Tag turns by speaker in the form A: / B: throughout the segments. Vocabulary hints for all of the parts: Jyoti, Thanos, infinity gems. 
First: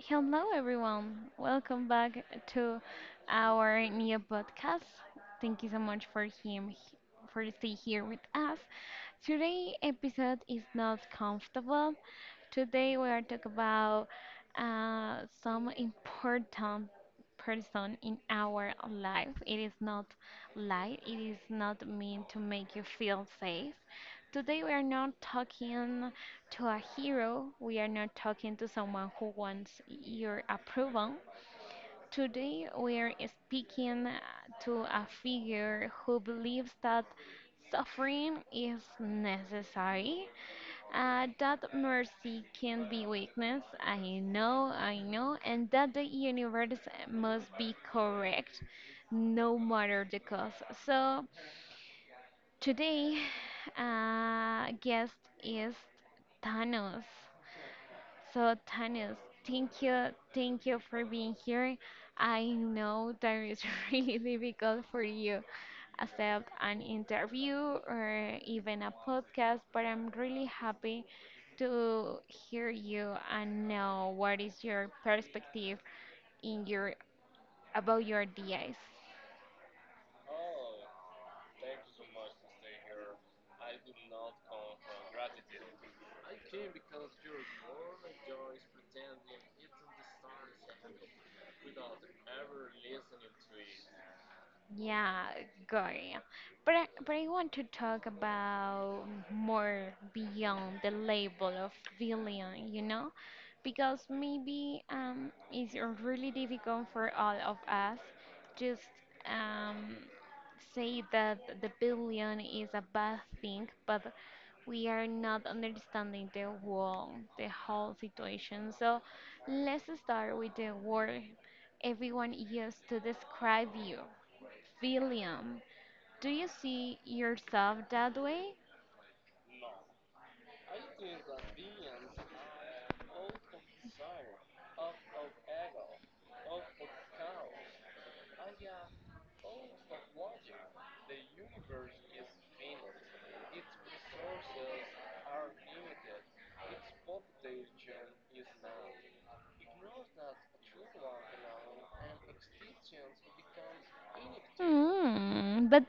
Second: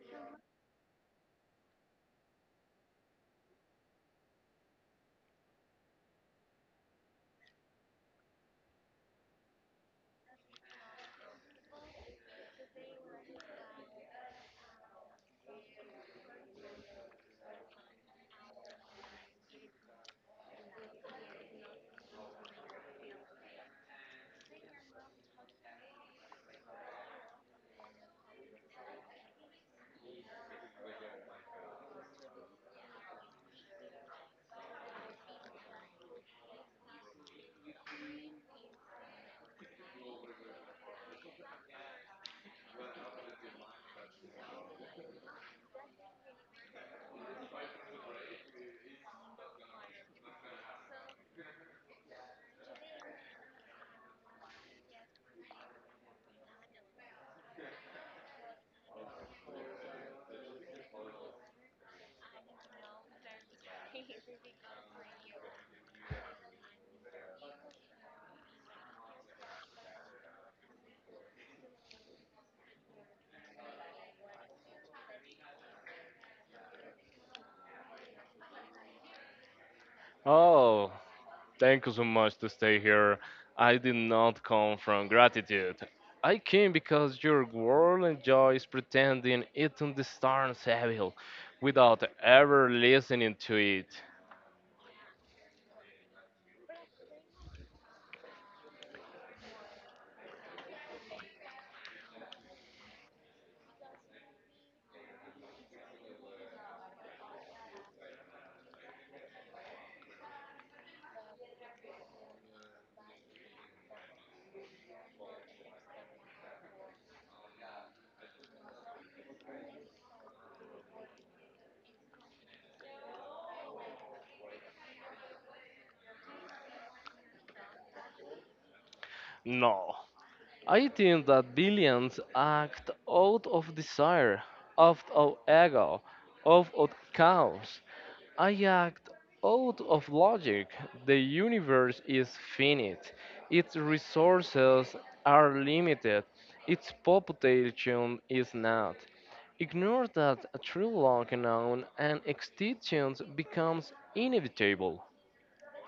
A: Hello, everyone. Welcome back to our new podcast. Thank you so much for him for stay here with us. Today episode is not comfortable. Today we are talking about some important person in our life. It is not light. It is not meant to make you feel safe. Today we are not talking. To a hero, we are not talking to someone who wants your approval. Today, we are speaking to a figure who believes that suffering is necessary, that mercy can be weakness. I know, and that the universe must be correct no matter the cost. So, today, guest is Thanos. So, Tanis, thank you for being here. I know that it's really difficult for you accept an interview or even a podcast, but I'm really happy to hear you and know what is your perspective in your about your ideas.
B: Oh, thank you so much to stay here. I did not come from gratitude. I came because your world enjoys pretending it understands evil without ever listening to it.
A: Yeah, going. But I want to talk about more beyond the label of villain, you know, because maybe it's really difficult for all of us just um say that the billion is a bad thing, but we are not understanding the whole situation. So let's start with the word everyone used to describe you. William, do you see yourself that way?
B: No. I think that billions act out of desire, out of ego, out of chaos. I act out of logic. The universe is finite. Its resources are limited. Its population is not. Ignore that a true law unknown and extinction becomes inevitable.
A: Hmm, but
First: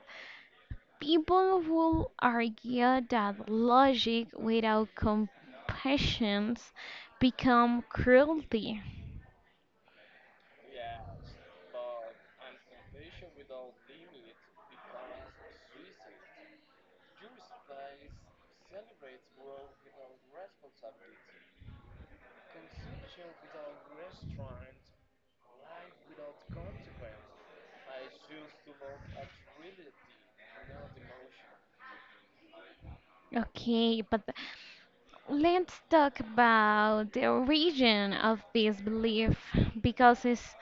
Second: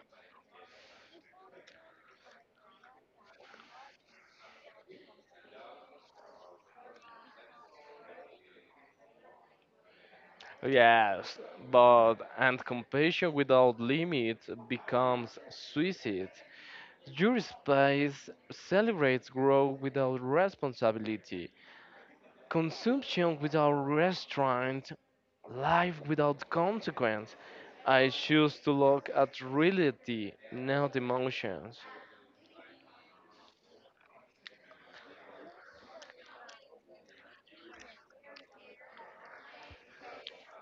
A: people will argue that logic without compassion become cruelty.
B: Yes, but and compassion without limits becomes suicide. Your space celebrates growth without responsibility, consumption without restraint, life without consequence. I choose to look at reality, not emotions.
A: Okay, but let's talk about the origin of this belief because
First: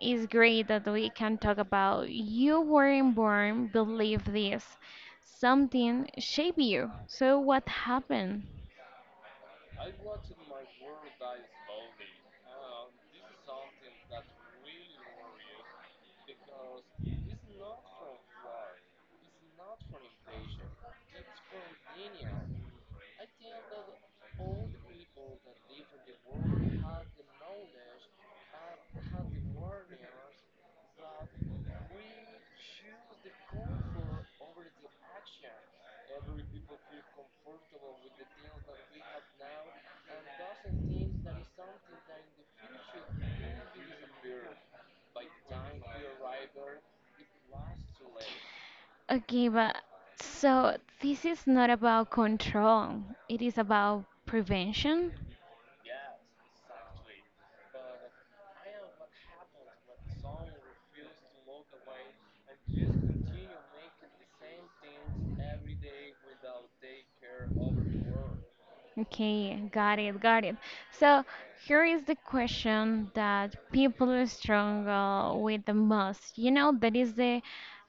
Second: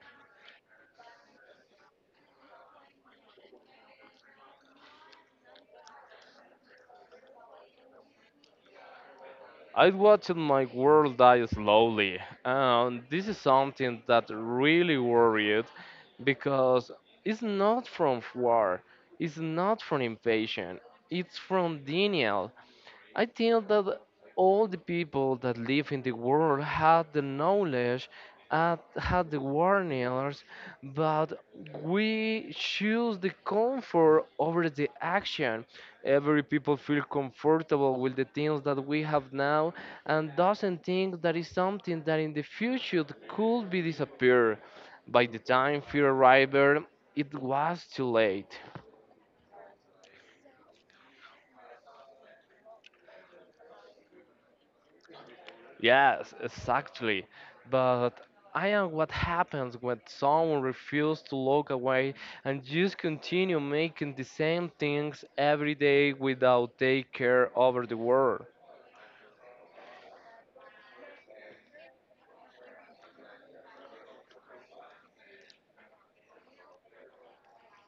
A: it's great that we can talk about you weren't born, believe this. Something shaped you. So what happened?
B: I watched my world die slowly, and this is something that really worried because it's not from war, it's not from invasion, it's from denial. I think that all the people that live in the world had the knowledge and had the warnings, but we choose the comfort over the action. Every people feel comfortable with the things that we have now and doesn't think that is something that in the future could be disappear. By the time fear arrived, it was too late.
A: Okay, but so this is not about control. It is about prevention.
B: Yes, exactly. But I am what happens when someone refuses to look away and just continue making the same things every day without take care over the world.
A: Okay, got it, got it. So here is the question that people struggle with the most. You know, that is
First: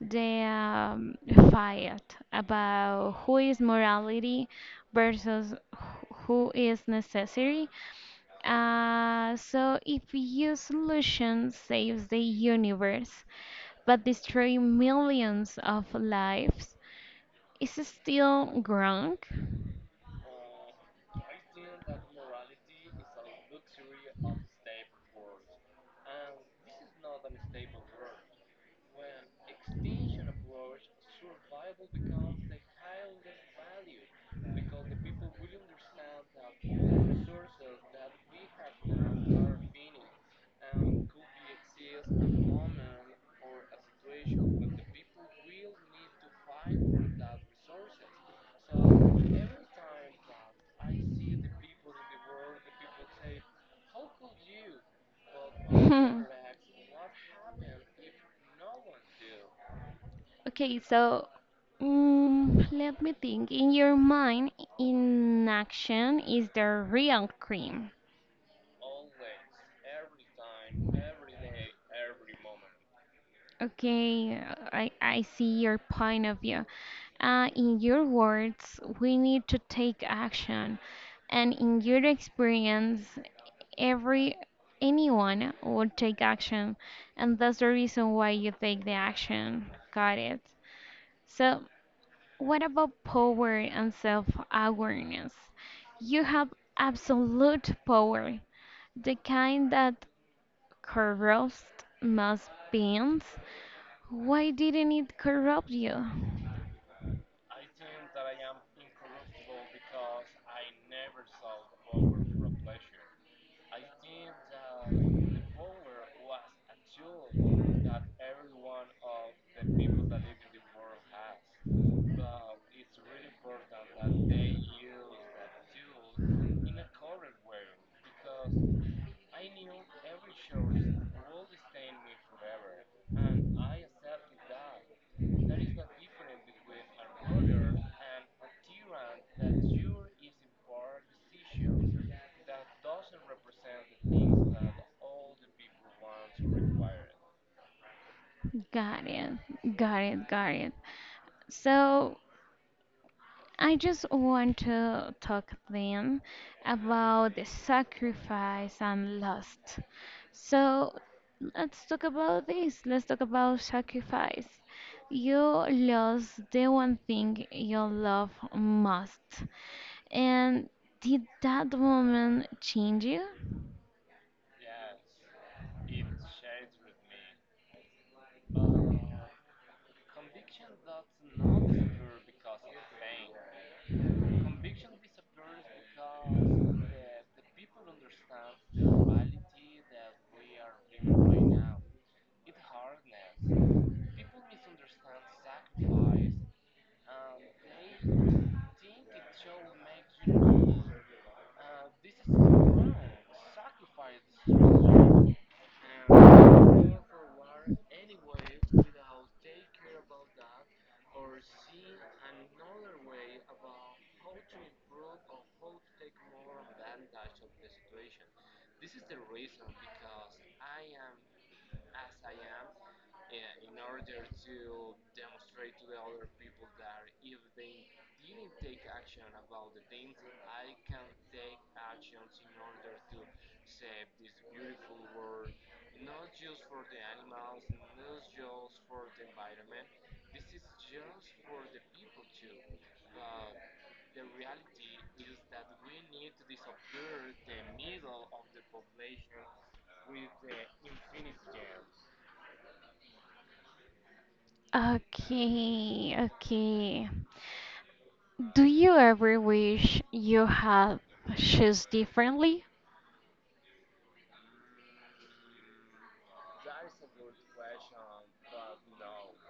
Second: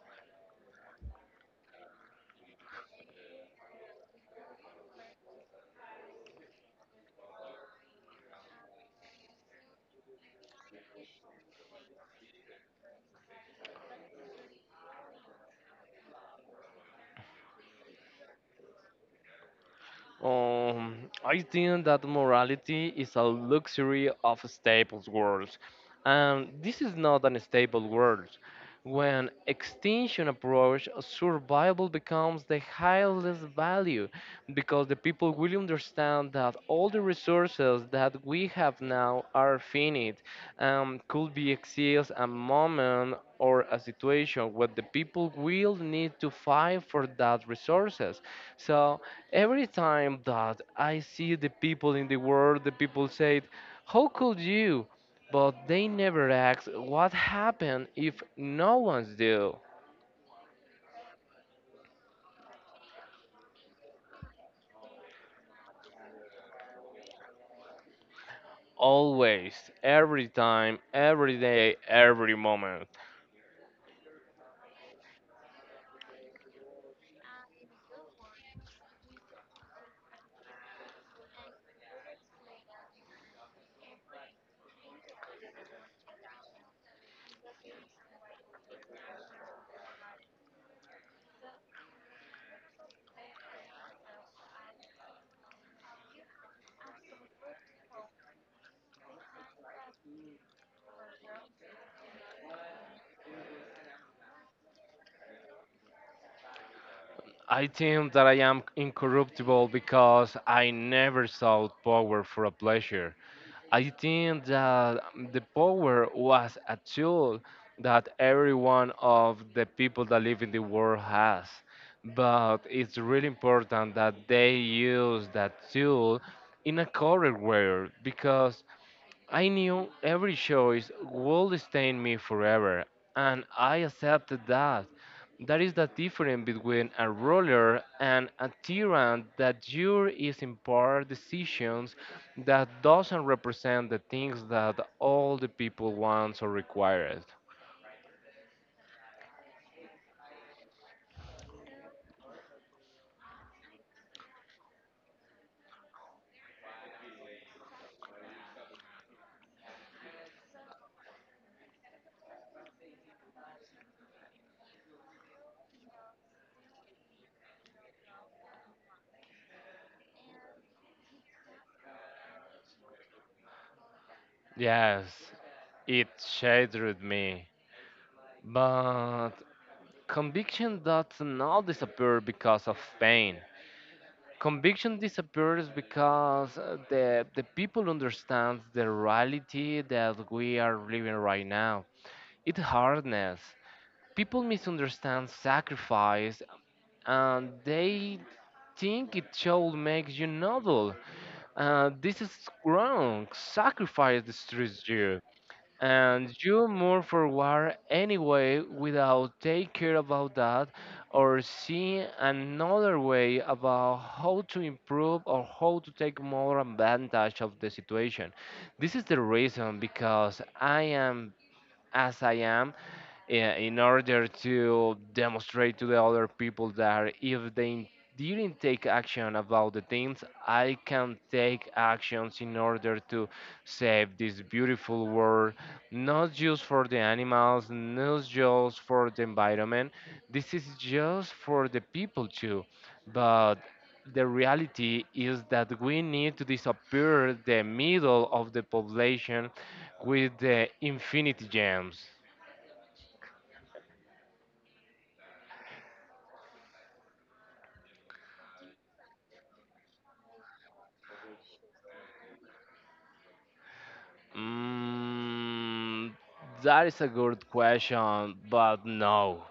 A: the fight about who is morality versus who is necessary. So if your solution saves the universe but destroy millions of lives, is it still wrong?
B: Um, I think that morality is a luxury of staples world, and this is not an stable world. When extinction approach, survival becomes the highest value because the people will understand that all the resources that we have now are finite could be exist a moment or a situation where the people will need to fight for that resources. So every time that I see the people in the world, the people say, "How could you?" But they
A: Hmm.
B: never ask what happened if no one's do.
A: Okay, so mm, let me think. In your mind, in action is the real cream?
B: Always, every time, every day, every moment.
A: Okay, I see your point of view. In your words, we need to take action. And in your experience, every anyone would take action. And that's the reason why you take the action. Got it. So what about power and self-awareness? You have absolute power, the kind that corrupts most beings. Why didn't it corrupt you?
B: I think that I am incorruptible because I never sought power for a pleasure. I think that the power was a tool that every one of the people that live in the world has. But it's really important that they use that tool in a correct way because I knew every choice would stain me forever, and I accepted that. That is the difference between a ruler and a tyrant that your is in part decisions that doesn't represent the things that all the people wants or requires.
A: Got it, got it. So I just want to talk then about the sacrifice and lust. So let's talk about this. Let's talk about sacrifice. You lost the one thing you love most. And did that moment change you?
B: Yes, it shattered me. But conviction does not disappear because of pain. Conviction disappears because the people understand the reality that we are living right now. It's hardness. People misunderstand sacrifice and they think it should make you noble. This is wrong. Sacrifice destroys you and you move forward anyway without take care about that or see another way about how to improve or how to take more advantage of the situation. This is the reason because I am as I am i- in order to demonstrate to the other people that if they didn't take action about the things, I can take actions in order to save this beautiful world, not just for the animals, not just for the environment. This is just for the people too. But the reality is that we need to disappear the middle of the population with the infinity gems.
A: Okay. Do you ever wish you had shoes differently?
B: Mm, that is a good question, but no.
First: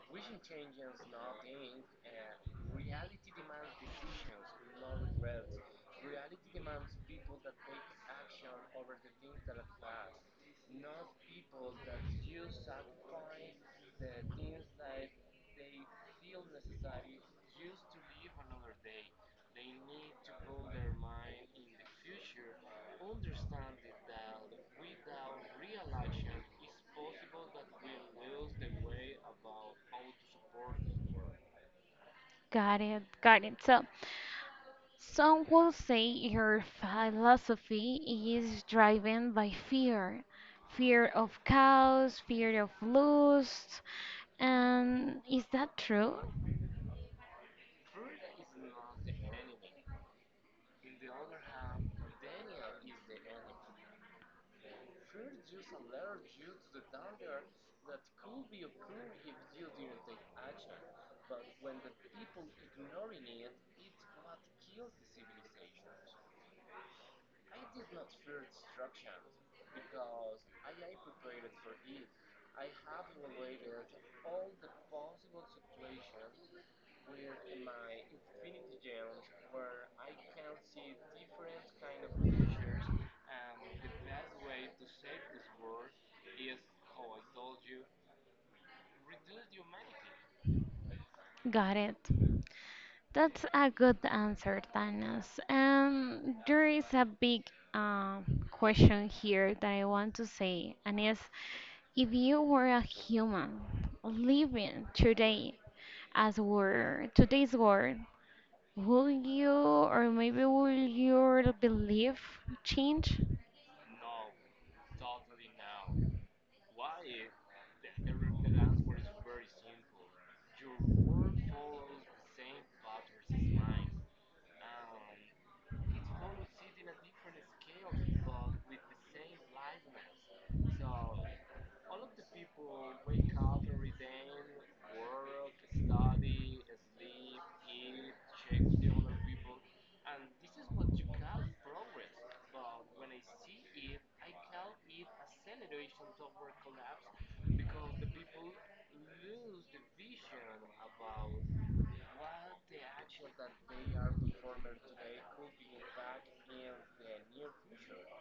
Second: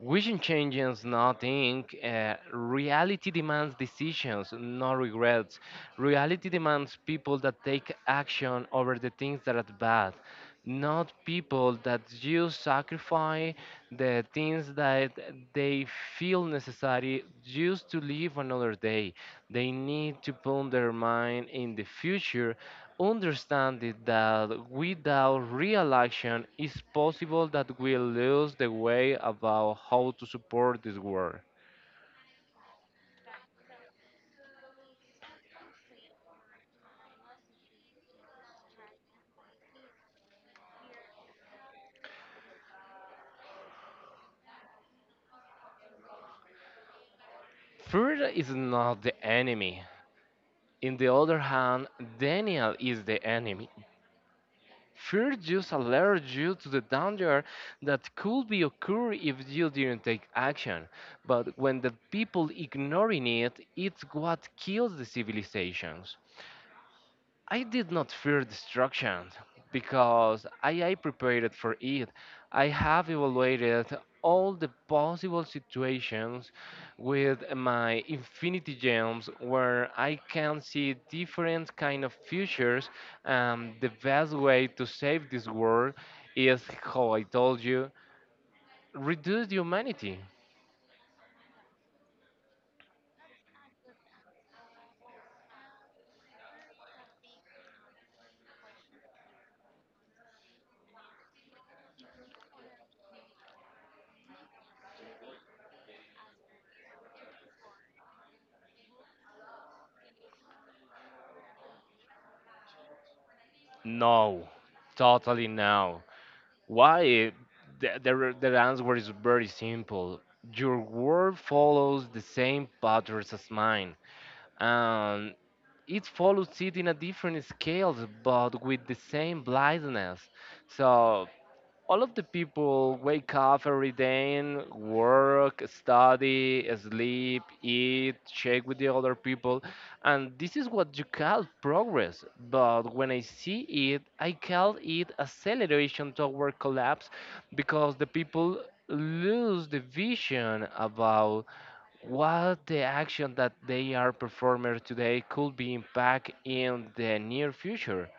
B: Vision changes nothing. Reality demands decisions, not regrets. Reality demands people that take action over the things that are bad, not people that just sacrifice the things that they feel necessary just to live another day. They need to put their mind in the future understanding that without real action, it's possible that we lose the way about how to support this world.
A: Got it. So some will say her philosophy is driven by fear of chaos, fear of lust. And is that true?
B: Fear is not the enemy. In the other hand, Daniel is the enemy. Fear just alerts you to the danger that could be occur if you didn't take action. But when the people ignoring it, it's what kills the civilizations. I did not fear destruction because I prepared for it. I have evaluated all the possible situations with my infinity gems where I can see different kind of futures and the best way to save this world is how I told you reduce the humanity.
A: Got it. That's a good answer, Thanos. And there is a big uh, question here that I want to say, and is if you were a human living today, as were today's world, will you or maybe will your belief change?
B: No, totally no. Why? The answer is very simple. Your world follows the same patterns as mine, and it follows it in a different scales, but with the same blindness. So all of the people wake up every day and work, study, sleep, eat, check with the other people. And this is what you call progress. But when I see it, I call it acceleration toward collapse because the people lose the vision about what the action that they are performing today could be impact in the near future.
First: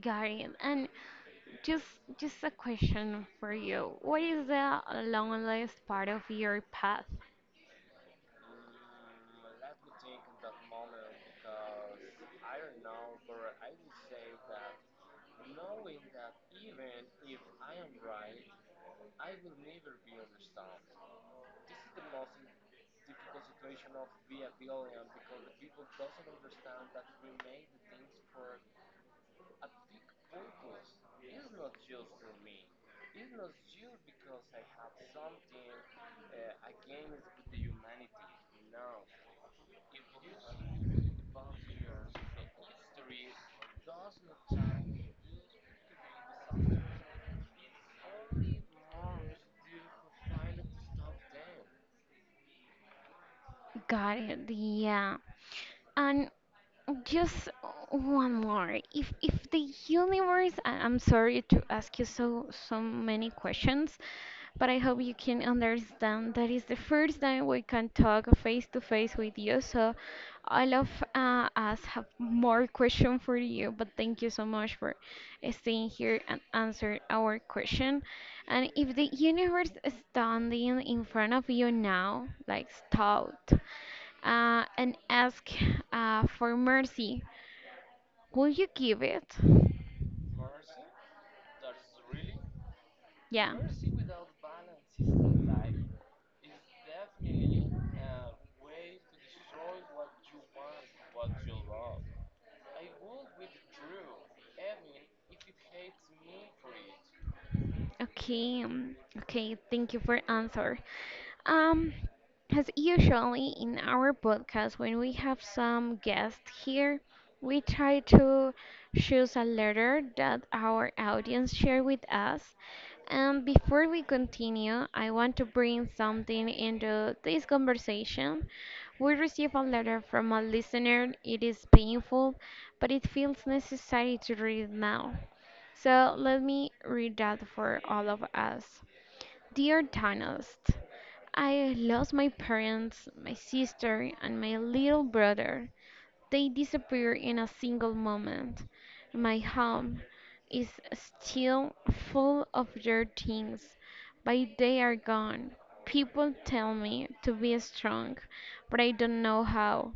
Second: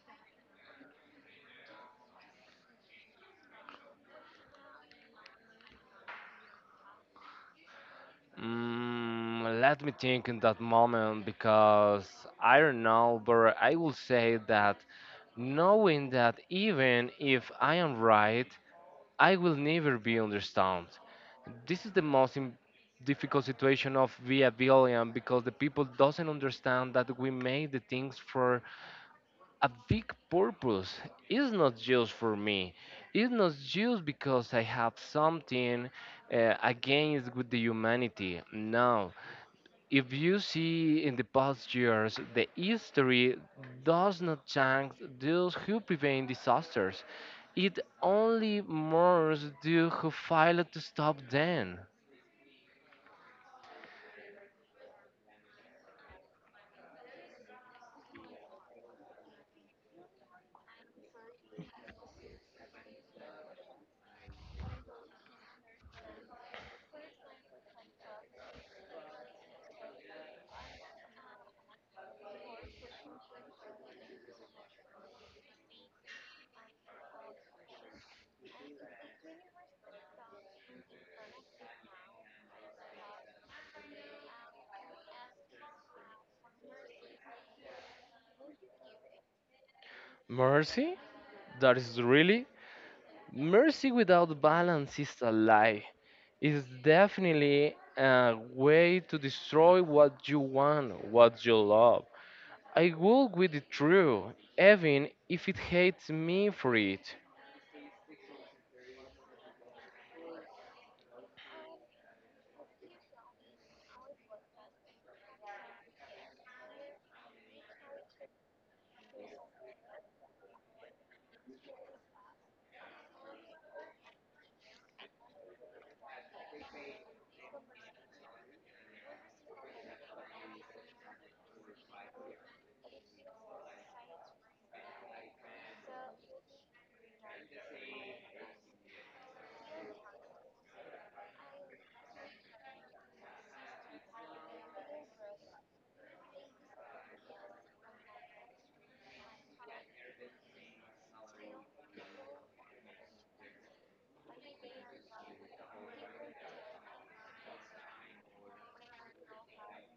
A: Got it. And just just a question for you. What is the loneliest part of your path?
B: Let me think in that moment because I don't know, but I will say that knowing that even if I am right, I will never be understood. This is the most difficult situation of Via Billion because the people doesn't understand that we make the things for a big purpose. It's not just for me. It's not just because I have something against with the humanity. No, if you see in the past years, the history does not thank those who prevent disasters. It only mourns those who failed to stop them.
A: Got it. Yeah. And just one more. If the universe, I'm sorry to ask you so so many questions, but I hope you can understand that is the first time we can talk face to face with you. So all of us have more questions for you. But thank you so much for staying here and answer our question. And if the universe is standing in front of you now, like stout, and ask for mercy, will you give it?
B: Mercy? That is really?
A: Yeah.
B: Mercy without balance is a lie. It's definitely a way to destroy what you want, what you love. I walk with the truth, even if it hates me for it.
A: Okay, okay, thank you for answer. Um, as usually in our podcast, when we have some guests here, we try to choose a letter that our audience share with us. And before we continue, I want to bring something into this conversation. We received a letter from a listener. It is painful, but it feels necessary to read now. So let me read that for all of us. Dear Thanos, I lost my parents, my sister, and my little brother. They disappeared in a single moment. My home is still full of their things, but they are gone. People tell me to be strong, but I don't know how.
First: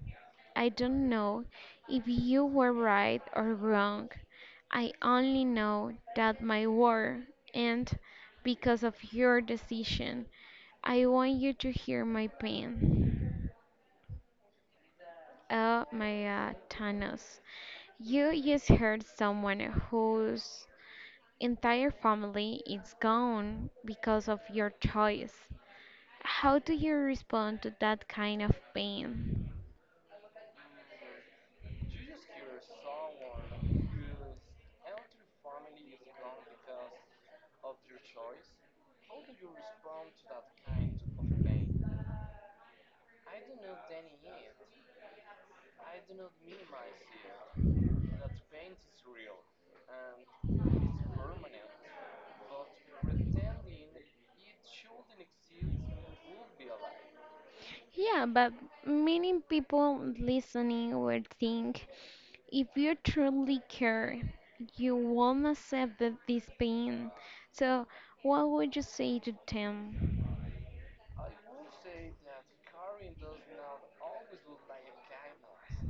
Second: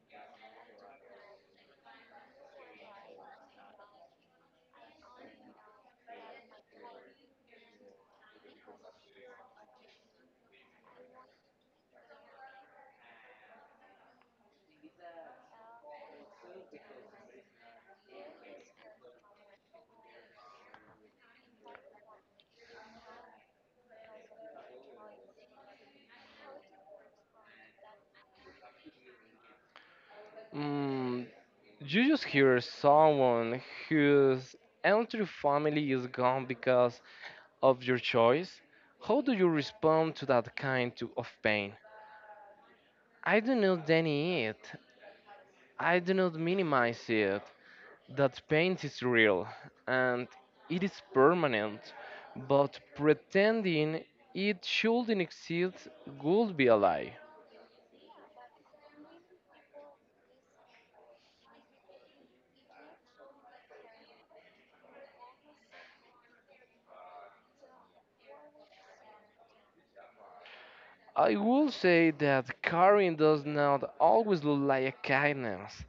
A: I don't know if you were right or wrong. I only know that my war ended because of your decision. I want you to hear my pain. Oh my god, Thanos. You just hurt someone whose entire family is gone because of your choice. How do you respond to that kind of pain?
B: Mm, You just hear someone whose entire family is gone because of your choice. How do you respond to that kind of pain? I do not deny it. I do not minimize it. That pain is real and it is permanent. But pretending it shouldn't exist would be a lie.
A: Yeah, but many people listening would think if you truly care, you won't accept that this pain. So, what would you say to them?
B: I will say that caring does not always look like a kindness.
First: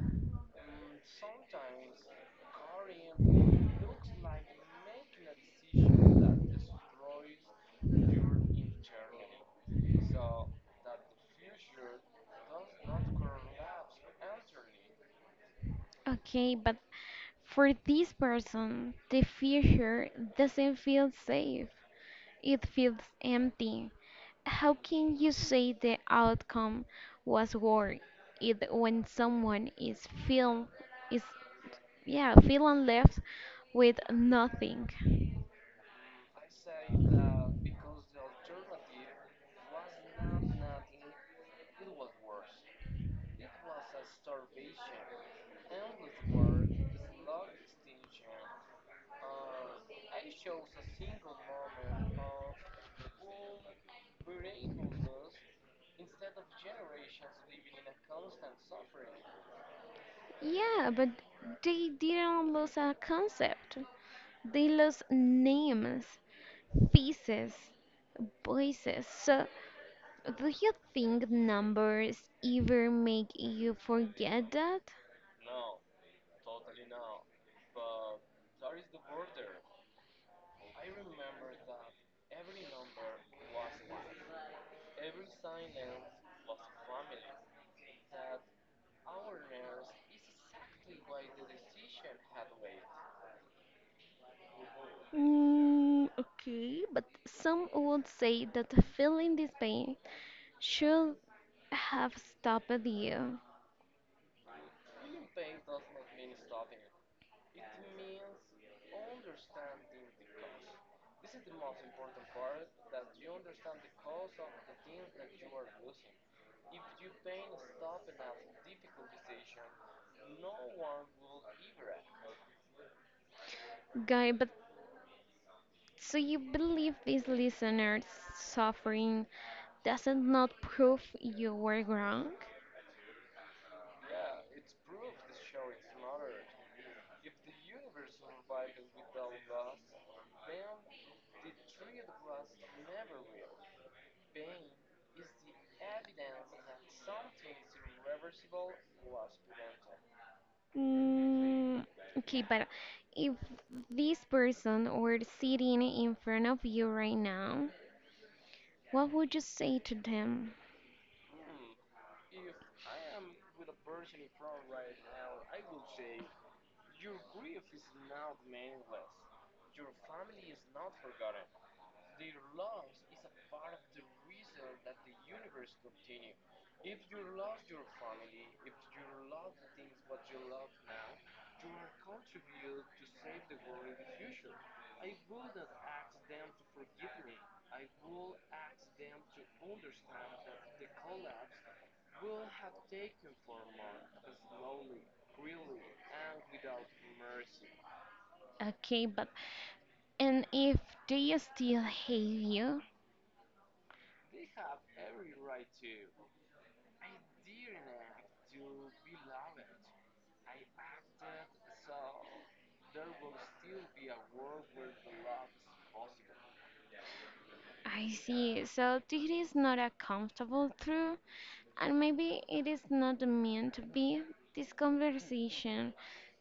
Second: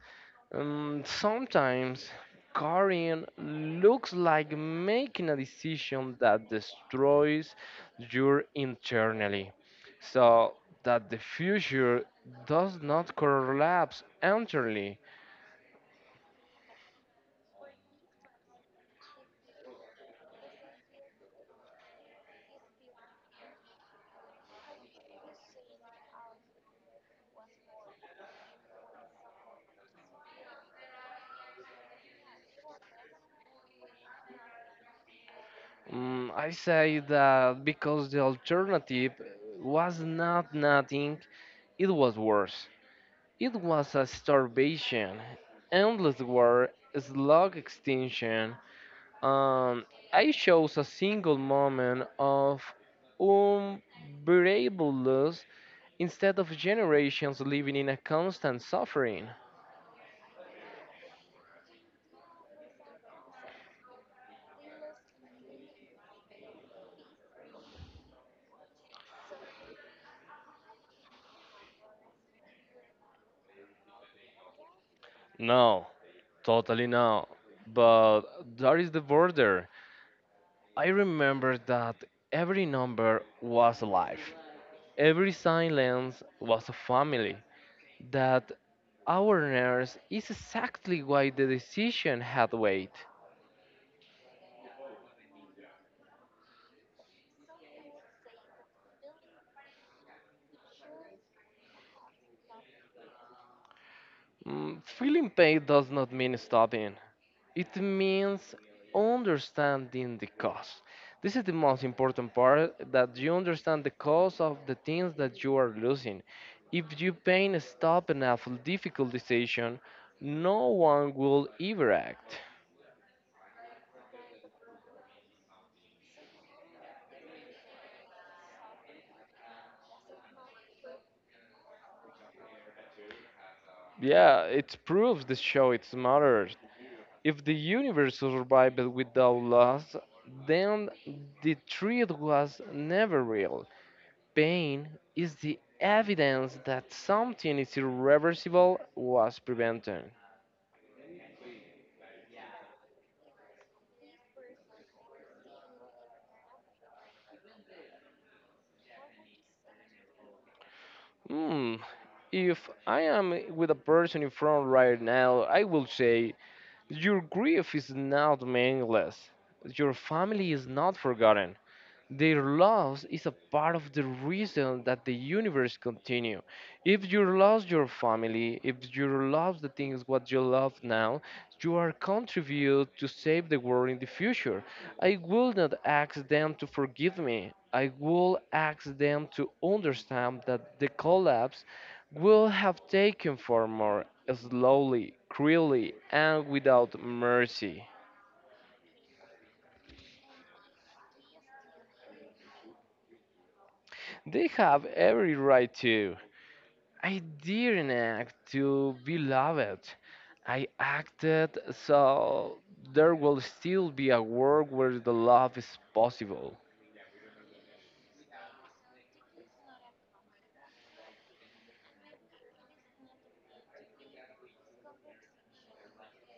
B: Sometimes carrying looks like making a decision that destroys your internally, so that the future does not collapse entirely.
A: Okay, but for this person, the future doesn't feel safe. It feels empty. How can you say the outcome was worth it when someone is feel is yeah, feeling left with nothing?
B: I say that because the alternative was not nothing, it was worse. It was a starvation, endless war, slug extinction. Um, I chose a single moment of unbearable loss instead of generations living in a constant suffering.
A: Yeah, but they didn't lose a concept. They lost names, faces, voices. So do you think numbers ever make you forget that?
B: No, totally no. But that is the border. I remember that every number was alive, every silence was a family. That awareness is exactly why the decision had weight.
A: Mm, okay, but some would say that feeling this pain should have stopped you.
B: Feeling pain does not mean stopping. It means understanding the cost. This is the most important part that you understand the cost of the things that you are losing. If you pain stop an awful difficult decision, no one will ever act.
A: Guy, but so you believe this listener's suffering doesn't not prove you were wrong?
B: Yeah, it proves the show it matters. If the universe survived without loss, then the truth was never real. Pain is the evidence that something is irreversible was prevented.
A: Mm, okay, but if this person were sitting in front of you right now, what would you say to them?
B: Hmm, if I am with a person in front right now, I will say, "Your grief is not meaningless. Your family is not forgotten. Their loss is a part of the reason that the universe continue. If you lost your family, if you lost the things what you love now, you are contribute to save the world in the future. I will not ask them to forgive me. I will ask them to understand that the collapse will have taken far more slowly, cruelly, and without mercy."
A: Okay, but and if they still hate you,
B: They have every right to. I didn't act to be loved. I acted so there will still be a world where the love is possible.
A: I see. So it is not a comfortable truth, and maybe it is not meant to be. This conversation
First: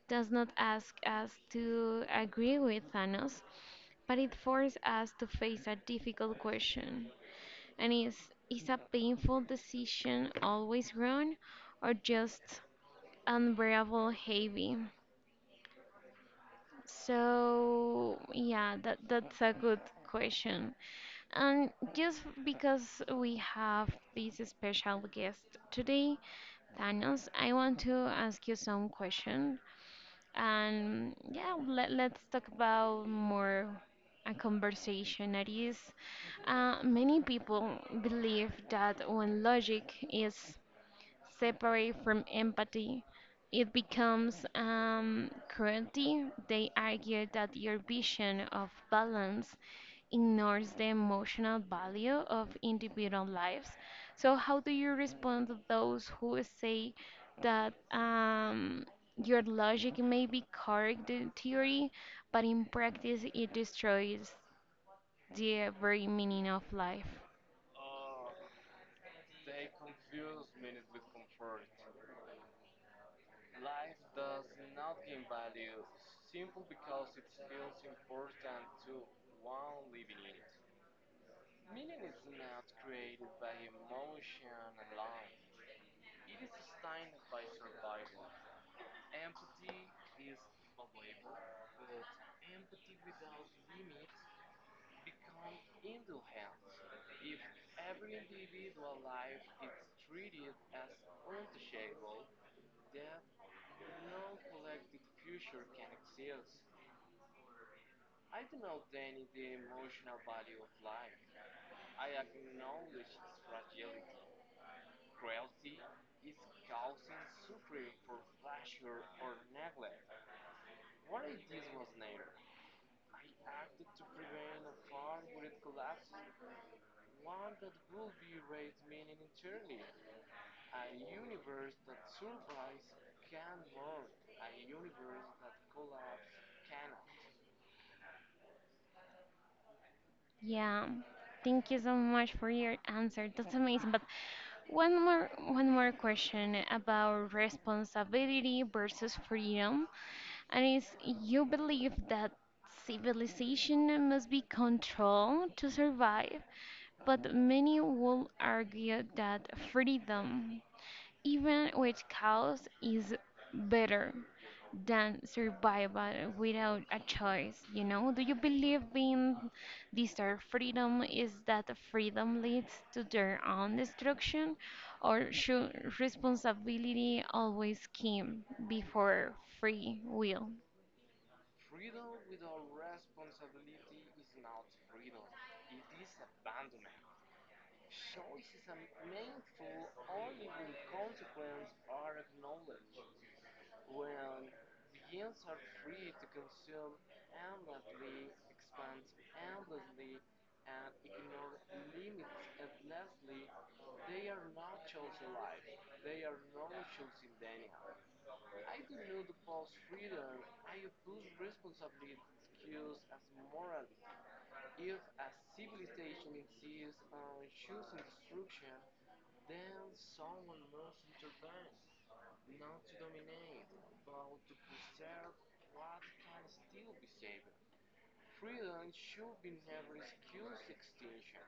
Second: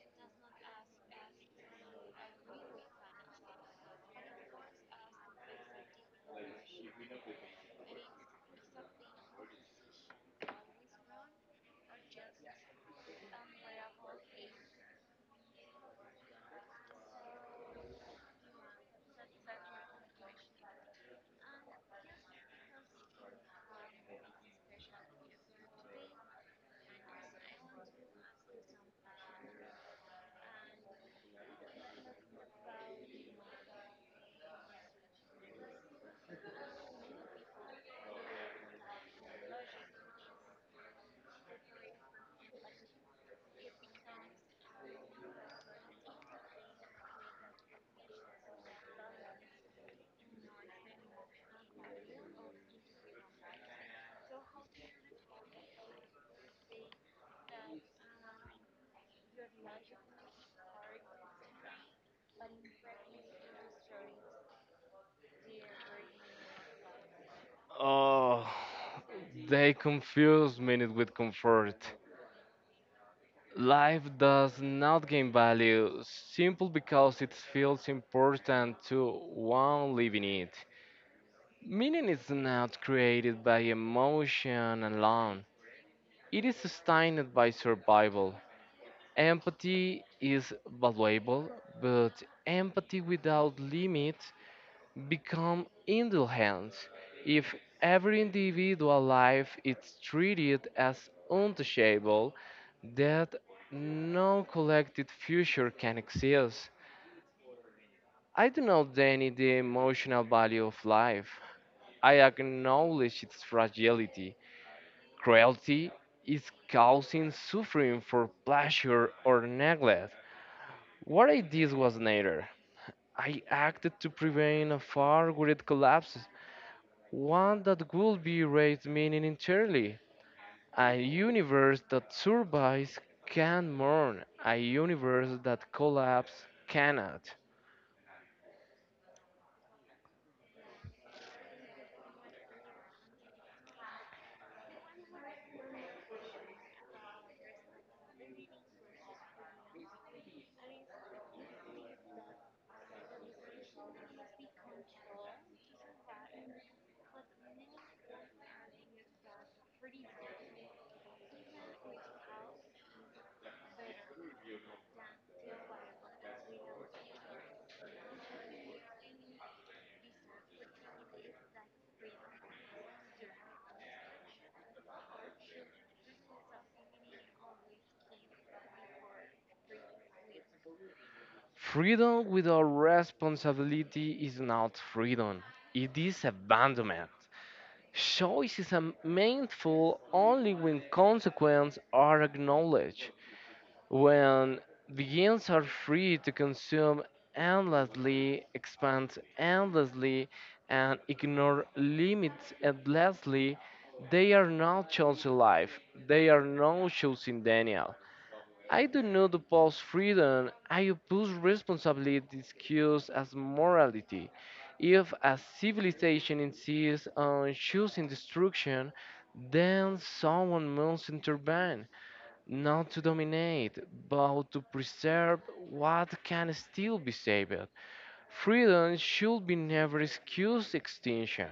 A: does not ask us to agree with Thanos, but it forces us to face a difficult question. And is a painful decision always wrong, or just unbearable heavy? So yeah, that's a good question. And just because we have this special guest today, Thanos, I want to ask you some question. And yeah, let's talk about more a conversation that is. Many people believe that when logic is separate from empathy. It becomes cruelty. They argue that your vision of balance ignores the emotional value of individual lives. So, how do you respond to those who say that your logic may be correct in theory, but in practice it destroys the very meaning of life?
B: Oh, they confuse meaning with comfort. Life does not gain value simply because it feels important to one living it. Meaning is not created by emotion alone, it is sustained by survival. Empathy is valuable, but empathy without limit become indulgence. If every individual life is treated as untouchable, that no collected future can exist. I do not deny the emotional value of life. I acknowledge its fragility. Cruelty is causing suffering for pleasure or neglect. What I did was neither. I acted to prevent a far greater collapse, one that would be erased meaning entirely. A universe that survives can mourn, a universe that collapse cannot.
A: Yeah. Thank you so much for your answer. That's amazing. But One more question about responsibility versus freedom, and is you believe that civilization must be controlled to survive, but many will argue that freedom even with chaos is better than survival without a choice, you know. Do you believe in desired freedom is that freedom leads to their own destruction, or should responsibility always come before free will?
B: Freedom without responsibility is not freedom, it is abandonment. Choice is a mindful only when consequences are acknowledged. When beings are free to consume endlessly, expand endlessly, and ignore limits endlessly, they are not choosing life. They are not choosing Daniel. I do not oppose freedom. I oppose responsibly discussed as morality. If a civilization insists on choosing destruction, then someone must intervene not to dominate, but to preserve what can still be saved. Freedom should be never excused extinction.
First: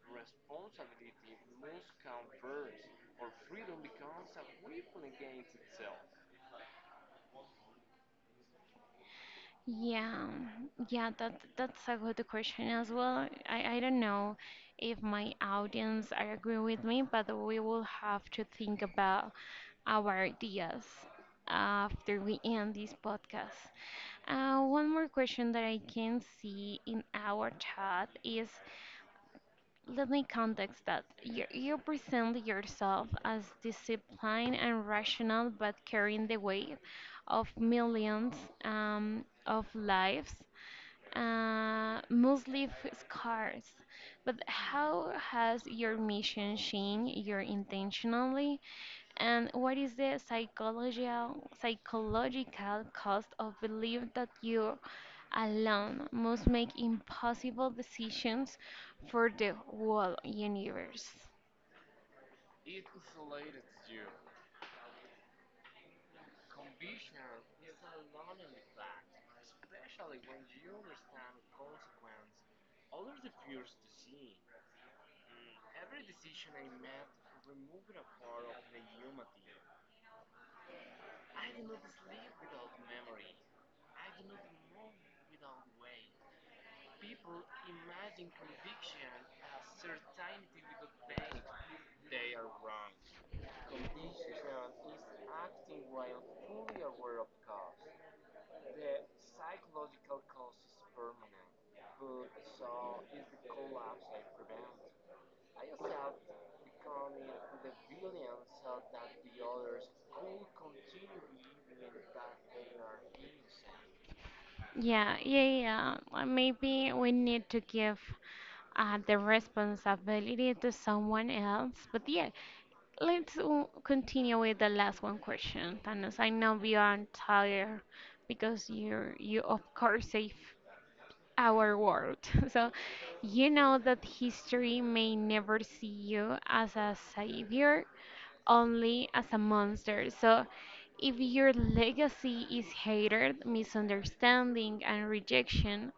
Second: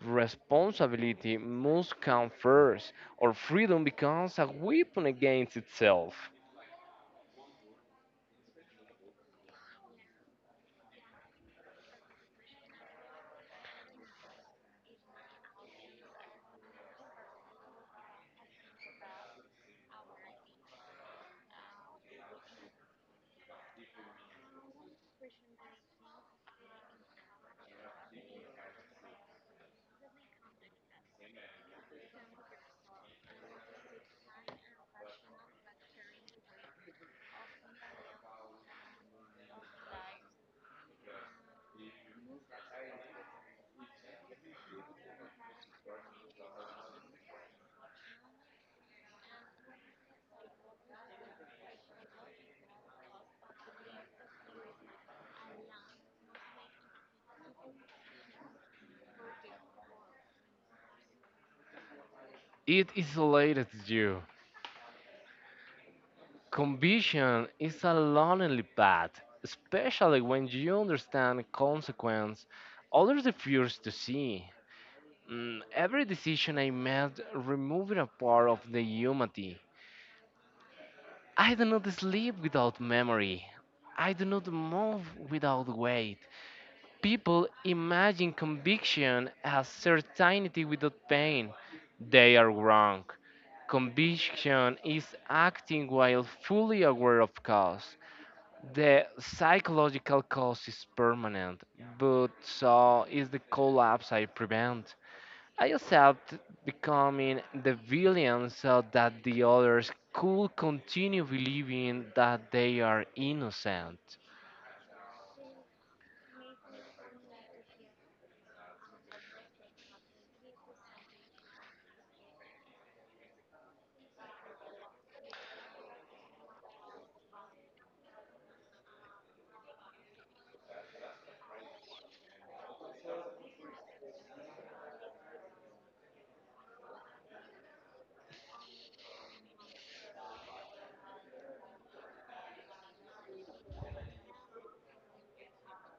B: Responsibility must come first, or freedom becomes a weapon against itself.
A: Yeah, yeah, that that's a good question as well. I don't know if my audience are agree with me, but we will have to think about our ideas after we end this podcast. One more question that I can see in our chat is let me context that. You present yourself as disciplined and rational, but carrying the weight of millions of lives mostly scars. But how has your mission changed your intentionally? And what is the psychological cost of belief that you alone must make impossible decisions for the whole universe?
B: It isolates you. Conviction is a lonely path, especially when you understand consequence others refuse to see. Every decision I made removed a part of the humanity. I do not sleep without memory. I do not move without weight. People imagine conviction as certainty without pain. They are wrong. Conviction is acting while fully aware of cause. The psychological cause is permanent, but so is the collapse I prevent. I accept becoming the villain so that the others could continue believing that they are innocent.
A: Yeah, Or maybe we need to give the responsibility to someone else. But yeah, continue with the last one question, Thanos. I know you are tired because you of course safe our world. So you know that history may never see you as a savior, only as a monster. So if your legacy is hatred, misunderstanding, and rejection,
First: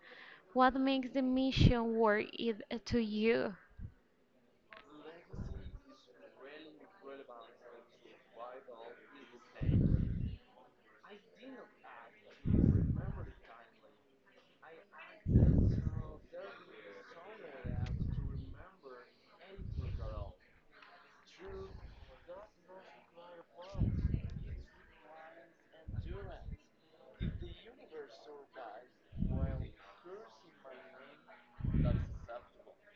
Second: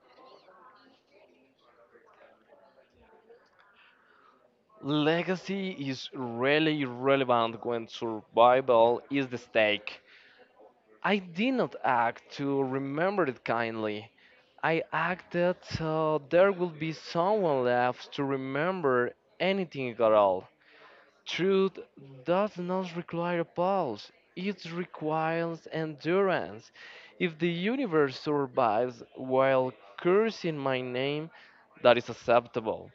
A: what makes the mission worth it to you?
B: Legacy is really relevant when survival is the stake. I did not act to remember it kindly. I acted so there would be someone left to remember anything at all. Truth does not require pulse, it requires endurance. If the universe survives while cursing my name, that is acceptable.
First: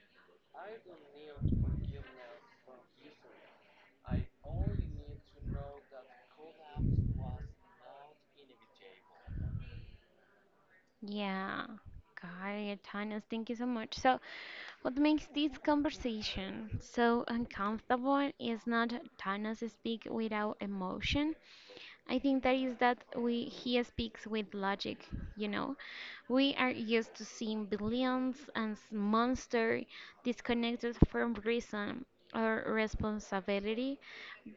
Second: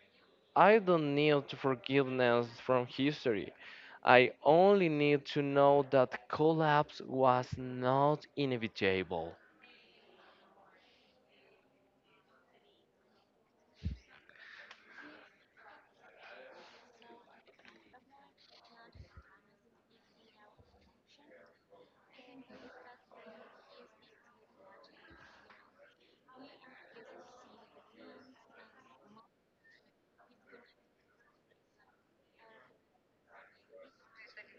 B: I don't need forgiveness from history. I only need to know that collapse was not inevitable.
A: Yeah, Got Tanya, thank you so much. So, what makes this conversation so uncomfortable is not Tana's speak without emotion I think that is that we he speaks with logic, you know. We are used to seeing billions and monster disconnected from reason or responsibility,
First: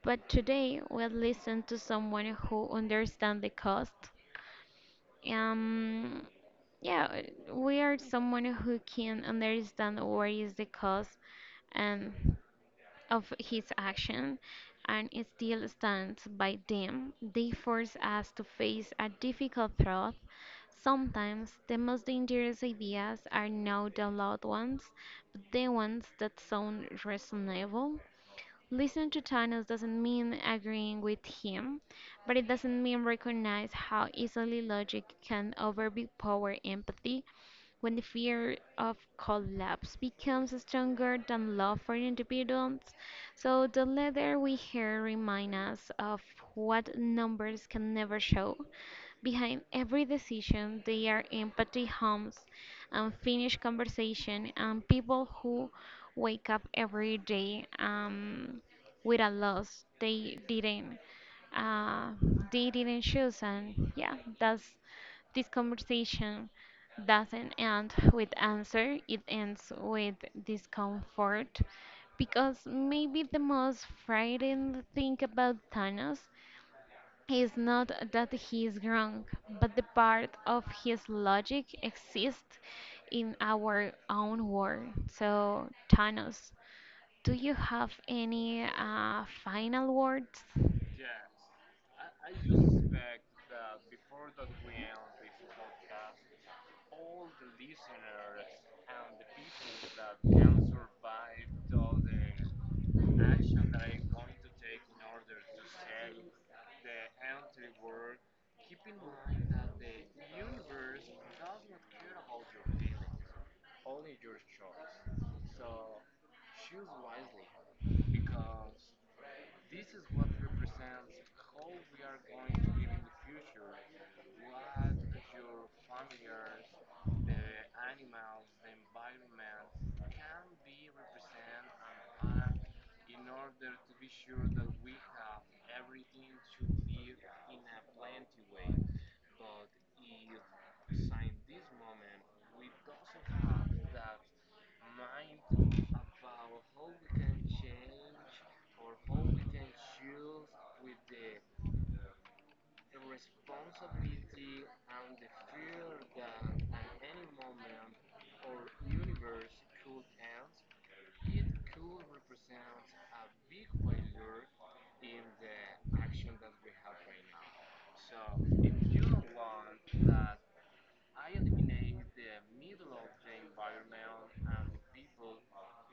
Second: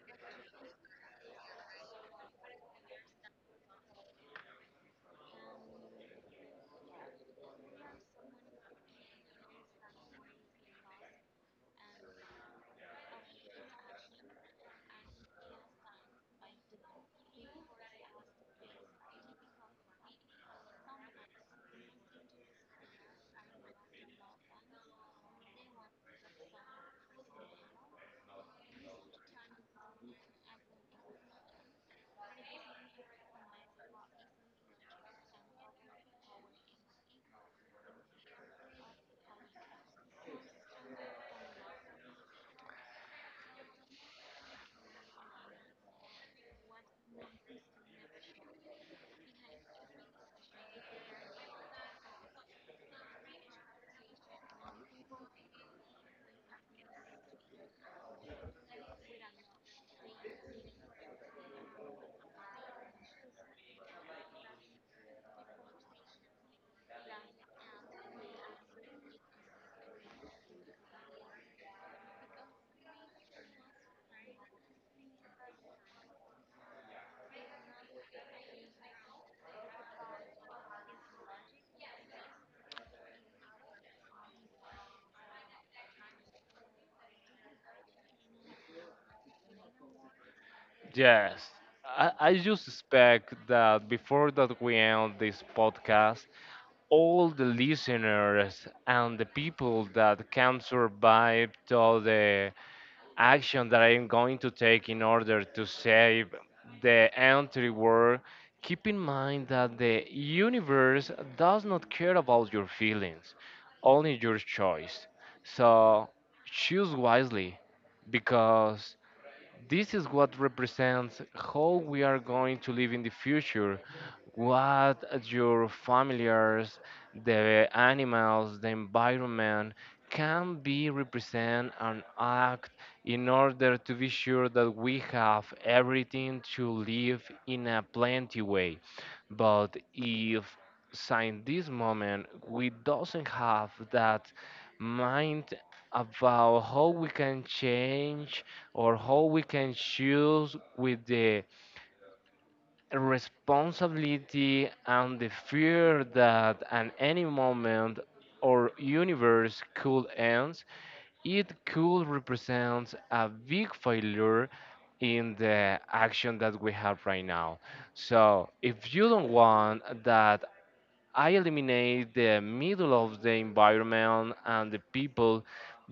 A: but today we'll listen to someone who understands the cost. Um, yeah, we are someone who can understand what is the cost and of his action and still stands by them. They force us to face a difficult truth. Sometimes the most dangerous ideas are not the loud ones, but the ones that sound reasonable. Listen to Thanos doesn't mean agreeing with him, but it doesn't mean recognize how easily logic can overpower empathy when the fear of collapse becomes stronger than love for individuals, so the letter we hear remind us of what numbers can never show. Behind every decision, there are empty homes, unfinished conversation, and people who wake up every day with a loss uh, they didn't choose. And yeah, that's this conversation doesn't end with answer, it ends with discomfort. Because maybe the most frightening thing about Thanos is not that he's wrong, but the part of his logic exists in our own world. So, Thanos, do you have any final words?
B: Yes, I just expect that before that we end this podcast, all the listeners and the people that can survive to the action that I am going to take in order to save the entire world, keep in mind that the universe does not care about your feelings, only your choice. So choose wisely because this is what represents how we are going to live in the future. What your familiars, the animals, the environment can be represent and act in order to be sure that we have everything to live in a plenty way. But if since this moment we doesn't have that mind about how we can change or how we can choose with the responsibility and the fear that at any moment our universe could end, it could represent a big failure in the action that we have right now. So if you don't want that I eliminate the middle of the environment and the people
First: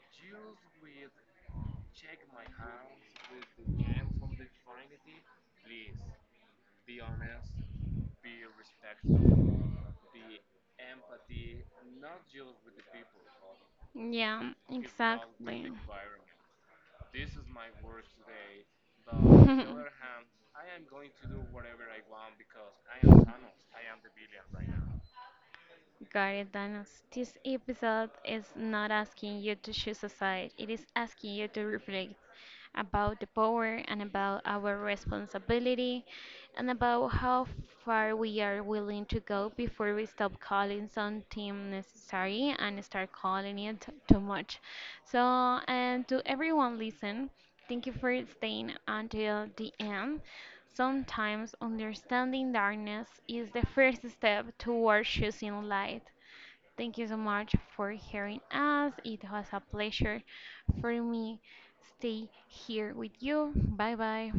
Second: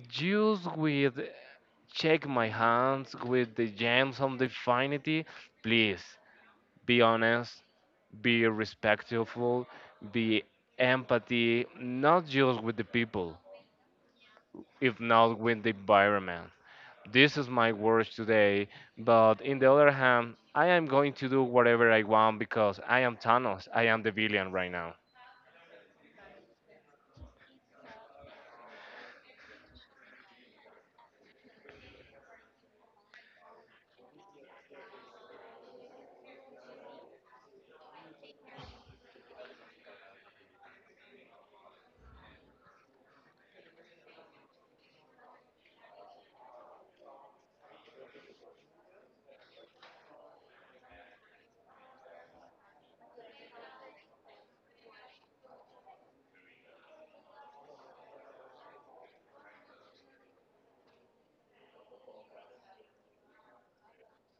B: just with check my hands with the gems of the divinity, please be honest, be respectful, be empathy, not just with the people,
A: Yeah,
B: if not with the
A: exactly.
B: environment. This is my words today, but in the other hand, I am going to do whatever I want because I am Thanos. I am the villain right now.
A: Guardian Thanos, this episode is not asking you to choose a side, it is asking you to reflect about the power and about our responsibility and about how far we are willing to go before we stop calling something necessary and start calling it too much. So, and to everyone listen, thank you for staying until the end. Sometimes understanding darkness is the first step toward choosing light. Thank you so much for hearing us. It was a pleasure for me stay here with you. Bye bye.